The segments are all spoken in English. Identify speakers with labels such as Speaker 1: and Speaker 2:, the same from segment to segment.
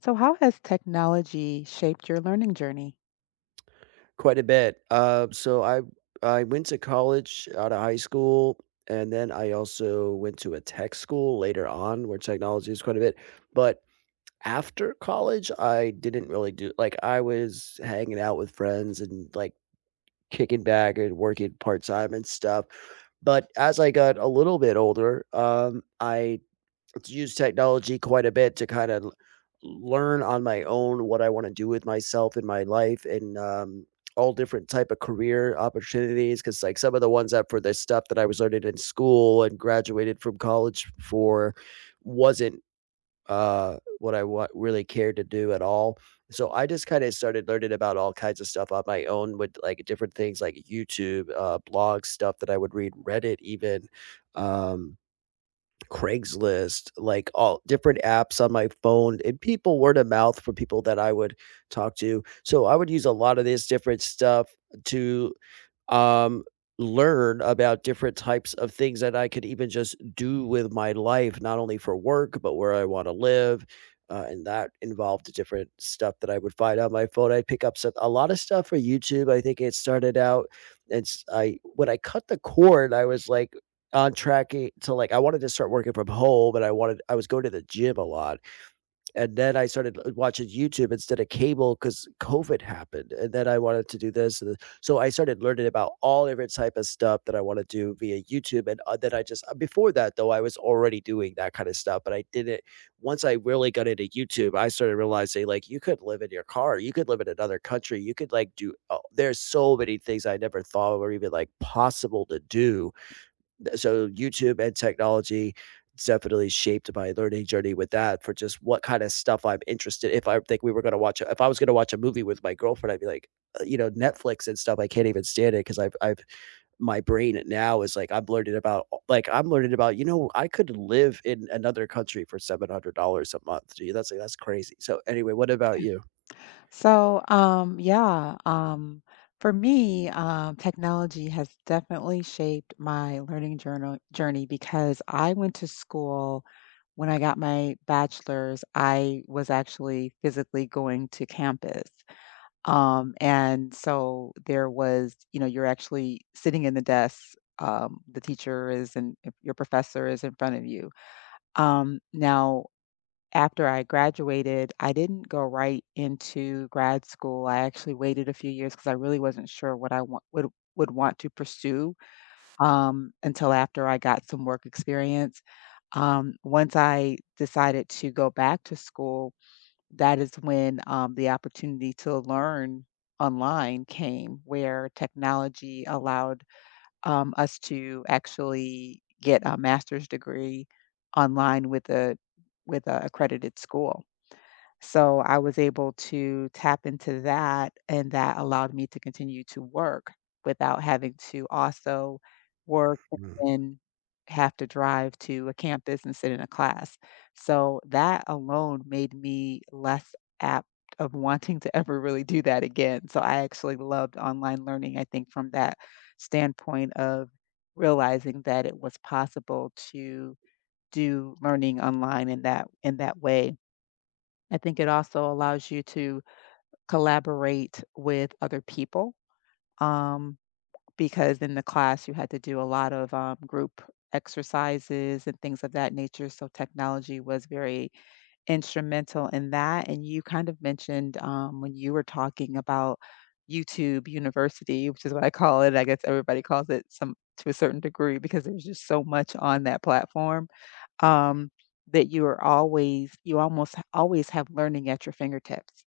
Speaker 1: So, how has technology shaped your learning journey?
Speaker 2: Quite a bit. So I went to college out of high school, and then I also went to a tech school later on where technology is quite a bit. But after college, I didn't really do like I was hanging out with friends and like kicking back and working part time and stuff. But as I got a little bit older, I use technology quite a bit to kind of learn on my own what I want to do with myself in my life and all different type of career opportunities. Because like some of the ones that for the stuff that I was learning in school and graduated from college for wasn't really cared to do at all. So I just kind of started learning about all kinds of stuff on my own with like different things like YouTube, blog stuff that I would read, Reddit even. Um, Craigslist, like all different apps on my phone and people word of mouth from people that I would talk to. So I would use a lot of this different stuff to um, learn about different types of things that I could even just do with my life, not only for work, but where I want to live. And that involved different stuff that I would find on my phone. I'd pick up some, a lot of stuff for YouTube. I think it started out, and I when I cut the cord, I was like on track to like I wanted to start working from home, and I wanted I was going to the gym a lot. And then I started watching YouTube instead of cable because COVID happened, and then I wanted to do this and th so I started learning about all different type of stuff that I wanna do via YouTube, and, then I just before that, though, I was already doing that kinda stuff, but I didn't once I really got into YouTube, I started realizing, like, you could live in your car, you could live in another country, you could, like, do oh, there's so many things I never thought were even, like, possible to do so YouTube and technology definitely shaped my learning journey with that for just what kind of stuff I'm interested if I think we were gonna watch a if I was gonna watch a movie with my girlfriend, I'd be like, you know, Netflix and stuff, I can't even stand it because I 'cause I've my brain now is like, I'm learning about like, I'm learning about, you know, I could live in another country for $700 a month. Gee, that's like that's crazy. So anyway, what about you?
Speaker 1: So, for me, technology has definitely shaped my learning journal journey because I went to school when I got my bachelor's. I was actually physically going to campus, and so there was, you know, you're actually sitting in the desk. The teacher is and Your professor is in front of you. Now, after I graduated, I didn't go right into grad school. I actually waited a few years because I really wasn't sure what I want would want to pursue until after I got some work experience. Once I decided to go back to school, that is when the opportunity to learn online came, where technology allowed us to actually get a master's degree online with a accredited school. So I was able to tap into that, and that allowed me to continue to work without having to also work and then have to drive to a campus and sit in a class. So that alone made me less apt of wanting to ever really do that again. So I actually loved online learning, I think, from that standpoint of realizing that it was possible to do learning online in that way. I think it also allows you to collaborate with other people um, because in the class you had to do a lot of group exercises and things of that nature. So technology was very instrumental in that. And you kind of mentioned when you were talking about YouTube University, which is what I call it. I guess everybody calls it some to a certain degree because there's just so much on that platform. Um, that you are always you almost always have learning at your fingertips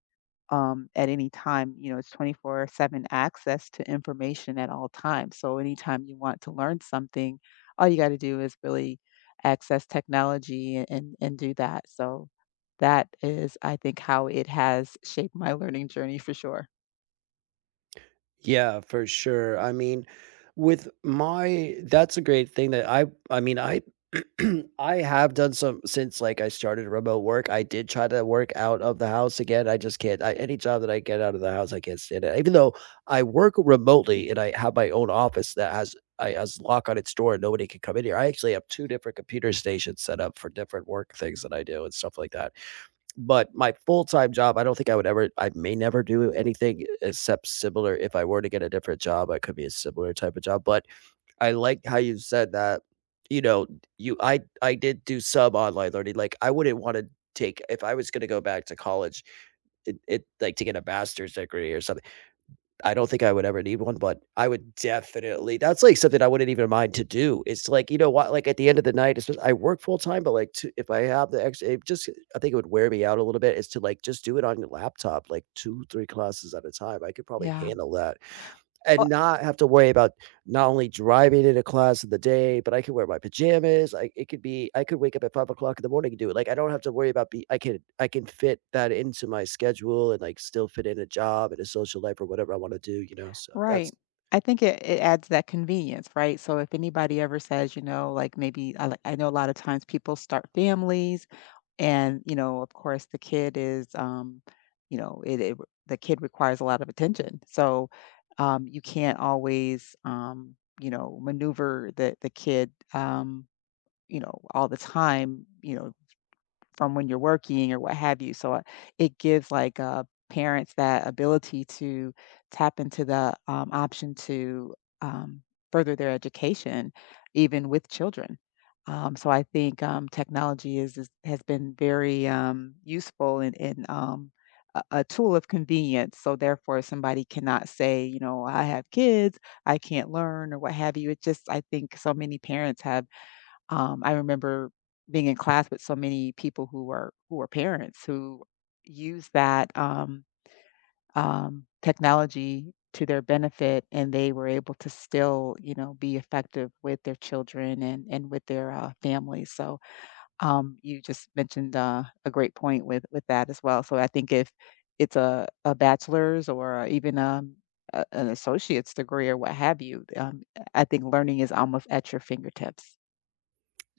Speaker 1: at any time. You know, it's 24/7 access to information at all times. So anytime you want to learn something, all you got to do is really access technology and do that. So that is, I think, how it has shaped my learning journey for sure.
Speaker 2: Yeah, for sure. I mean, with my that's a great thing that I mean, I I have done some since like I started remote work. I did try to work out of the house again. I just can't. I, any job that I get out of the house, I can't stand it. Even though I work remotely and I have my own office that has I has lock on its door and nobody can come in here. I actually have two different computer stations set up for different work things that I do and stuff like that. But my full-time job, I don't think I would ever I may never do anything except similar if I were to get a different job, I could be a similar type of job, but I like how you said that, you know, you I did do some online learning, like, I wouldn't wanna take if I was gonna go back to college, it like, to get a master's degree or something I don't think I would ever need one, but I would definitely that's, like, something I wouldn't even mind to do. It's like, you know what, like, at the end of the night, it's just I work full time, but, like, to if I have the extra it just I think it would wear me out a little bit is to, like, just do it on your laptop, like, 2, 3 classes at a time. I could probably
Speaker 1: Yeah.
Speaker 2: handle that
Speaker 1: Well,
Speaker 2: and not have to worry about not only driving into class in the day, but I can wear my pajamas. I it could be I could wake up at 5 o'clock in the morning and do it. Like, I don't have to worry about be I can fit that into my schedule and, like, still fit in a job and a social life or whatever I wanna do, you know? So that's
Speaker 1: right. I think it adds that convenience, right? So if anybody ever says, you know, like maybe I know a lot of times people start families. And, you know, of course, the kid is, you know, the kid requires a lot of attention. So you can't always, you know, maneuver the kid, you know, all the time. You know, from when you're working or what have you. So, it gives, like, parents that ability to tap into the, option to, um, further their education even with children. So I think, technology is has been very, useful and a tool of convenience. So therefore, somebody cannot say, you know, "I have kids, I can't learn," or what have you. It just I think so many parents have I remember being in class with so many people who were parents who used that technology to their benefit, and they were able to still, you know, be effective with their children and with their families. So you just mentioned a great point with that as well. So I think if it's a bachelor's or even a, an associate's degree or what have you, I think learning is almost at your fingertips.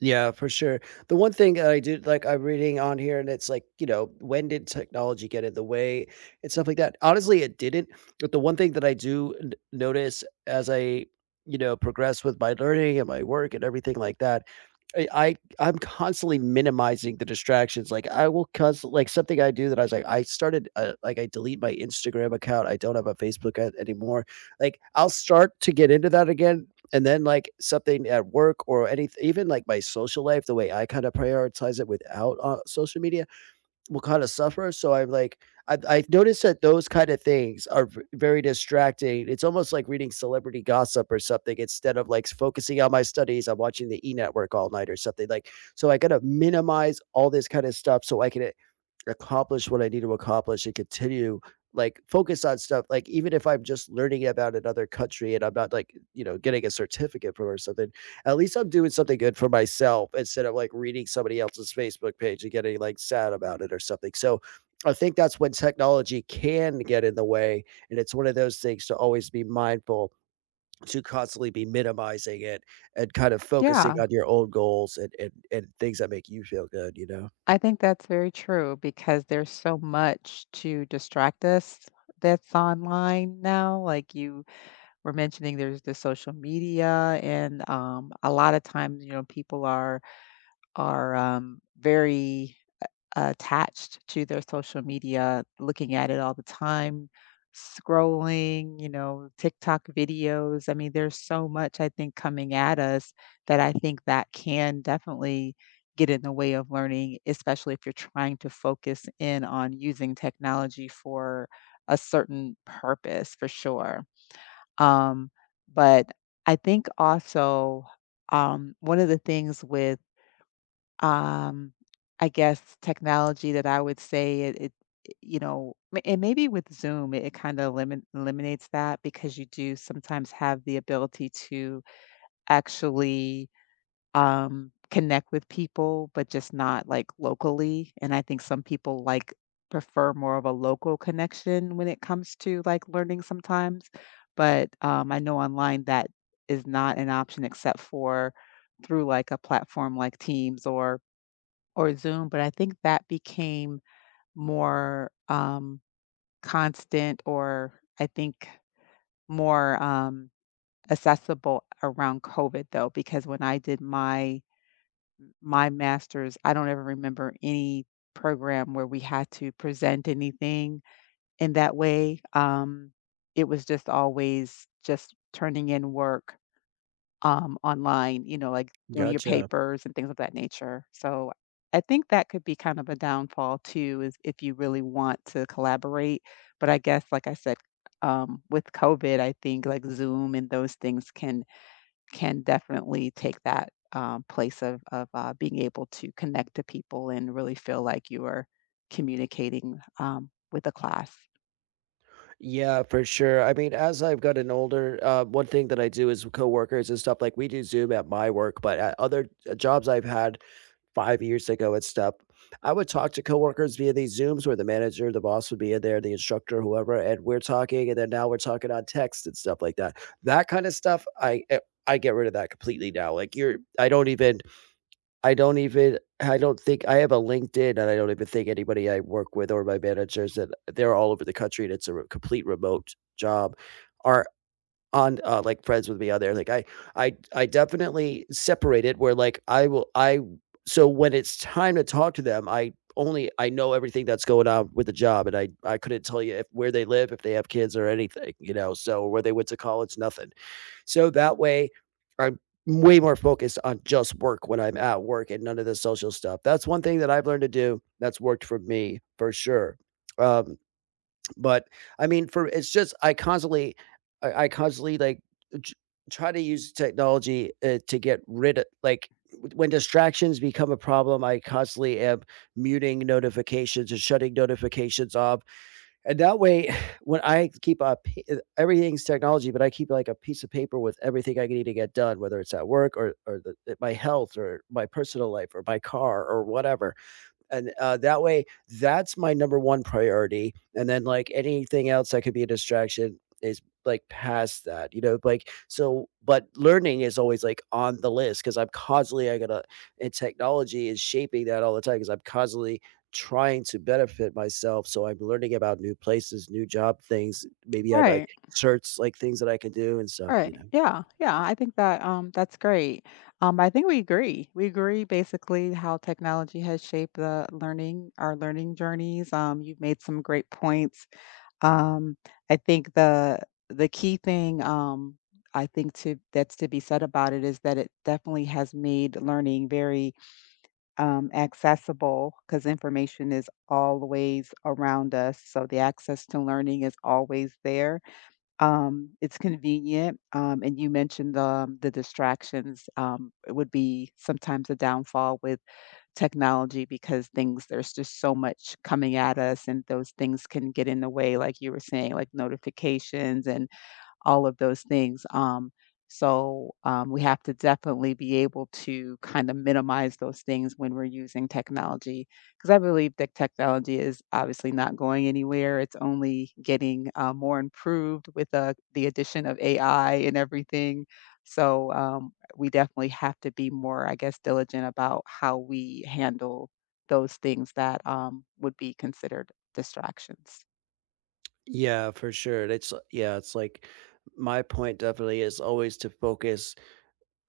Speaker 2: yeah, for sure. The one thing that I did like I'm reading on here and it's like, you know, when did technology get in the way and stuff like that? Honestly, it didn't. But the one thing that I do notice as I, you know, progress with my learning and my work and everything like that, I I'm constantly minimizing the distractions. Like I will constantly like something I do that I was like I started like I delete my Instagram account. I don't have a Facebook anymore. Like I'll start to get into that again and then, like, something at work or anything, even, like, my social life, the way I kinda prioritize it without, social media, will kinda suffer, so I am like I I've noticed that those kinda things are v very distracting. It's almost like reading celebrity gossip or something instead of, like, s focusing on my studies, I'm watching the E! Network all night or something, like so I gotta minimize all this kinda stuff so I can a accomplish what I need to accomplish and continue, like, focus on stuff, like, even if I'm just learning about another country and I'm not, like, you know, getting a certificate from or something, at least I'm doing something good for myself instead of like reading somebody else's Facebook page and getting like sad about it or something. So I think that's when technology can get in the way. And it's one of those things to always be mindful to constantly be minimizing it and kind of focusing
Speaker 1: Yeah.
Speaker 2: on your own goals and things that make you feel good, you know?
Speaker 1: I think that's very true because there's so much to distract us that's online now. Like you were mentioning, there's the social media, and a lot of times, you know, people are very attached to their social media, looking at it all the time, scrolling, you know, TikTok videos. I mean, there's so much I think coming at us that I think that can definitely get in the way of learning, especially if you're trying to focus in on using technology for a certain purpose for sure. Um, but I think also one of the things with um, I guess technology that I would say you know, and maybe with Zoom, it kind of eliminates that because you do sometimes have the ability to actually connect with people, but just not like locally. And I think some people like prefer more of a local connection when it comes to like learning sometimes. But I know online that is not an option except for through like a platform like Teams or Zoom, but I think that became more, constant or I think more, accessible around COVID though, because when I did my master's, I don't ever remember any program where we had to present anything in that way. It was just always just turning in work online, you know, like doing your
Speaker 2: Gotcha.
Speaker 1: papers and things of that nature. So I think that could be kind of a downfall too, is if you really want to collaborate. But I guess, like I said, with COVID, I think like Zoom and those things can definitely take that place of being able to connect to people and really feel like you are communicating with a class.
Speaker 2: Yeah, for sure. I mean, as I've gotten older, one thing that I do is with coworkers and stuff like we do Zoom at my work, but at other jobs I've had, 5 years ago and stuff, I would talk to coworkers via these Zooms where the manager, the boss would be in there, the instructor, whoever, and we're talking, and then now we're talking on text and stuff like that. That kind of stuff, I get rid of that completely now. Like you're I don't even I don't think I have a LinkedIn, and I don't even think anybody I work with or my managers that they're all over the country and it's a re complete remote job are on, like, friends with me on there, like, I definitely separate it where, like, I will I so when it's time to talk to them, I only I know everything that's going on with the job, and I couldn't tell you if where they live, if they have kids or anything, you know, so where they went to college, nothing. So that way, I'm way more focused on just work when I'm at work and none of the social stuff. That's one thing that I've learned to do that's worked for me for sure. Um but, I mean, for it's just I constantly I constantly, like, ch try to use technology, to get rid of like, when distractions become a problem, I constantly am muting notifications and shutting notifications off, and that way, when I keep a p everything's technology, but I keep, like, a piece of paper with everything I need to get done, whether it's at work or the my health or my personal life or my car or whatever, and, that way, that's my number 1 priority, and then, like, anything else that could be a distraction is, like, past that, you know, like, so but learning is always, like, on the list because 'cause I'm constantly I gotta and technology is shaping that all the time because 'cause I'm constantly trying to benefit myself, so I'm learning about new places, new job things. Maybe I'd, like,
Speaker 1: Right,
Speaker 2: search, like, things that I can do and stuff, you
Speaker 1: right.
Speaker 2: know?
Speaker 1: Yeah, yeah, I think that, that's great. I think we agree. We agree basically how technology has shaped the learning our learning journeys. You've made some great points. Um, I think the key thing, I think to that's to be said about it is that it definitely has made learning very accessible because information is always around us. So the access to learning is always there. It's convenient. And you mentioned the distractions, it would be sometimes a downfall with technology because things, there's just so much coming at us and those things can get in the way, like you were saying, like notifications and all of those things. So we have to definitely be able to kind of minimize those things when we're using technology, because I believe that technology is obviously not going anywhere. It's only getting more improved with the addition of AI and everything. So we definitely have to be more, I guess, diligent about how we handle those things that would be considered distractions.
Speaker 2: Yeah, for sure, it's yeah, it's like my point definitely is always to focus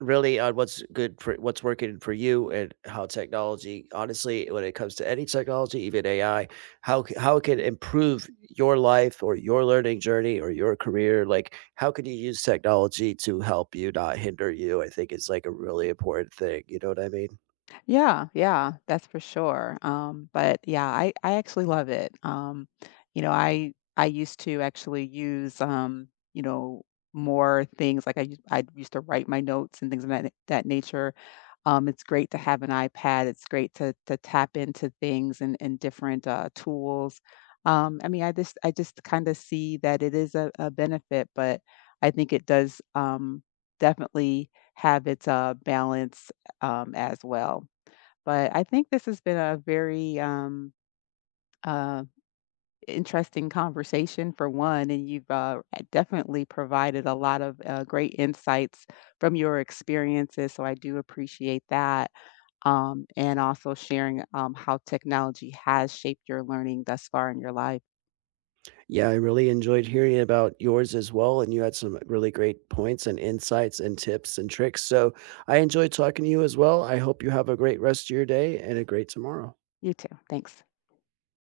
Speaker 2: really on what's good for what's working for you and how technology honestly when it comes to any technology even AI how how it can improve your life or your learning journey or your career like how can you use technology to help you not hinder you I think it's like a really important thing you know what I mean
Speaker 1: Yeah, yeah, that's for sure. But yeah, I actually love it. You know, I used to actually use you know, more things like I used to write my notes and things of that nature. It's great to have an iPad. It's great to tap into things and and different tools. I mean, I just kind of see that it is a benefit, but I think it does definitely have its balance as well. But I think this has been a very uh, interesting conversation for one, and you've definitely provided a lot of great insights from your experiences. So I do appreciate that, and also sharing how technology has shaped your learning thus far in your life.
Speaker 2: yeah I really enjoyed hearing about yours as well and you had some really great points and insights and tips and tricks so I enjoyed talking to you as well I hope you have a great rest of your day and a great tomorrow
Speaker 1: You too. Thanks.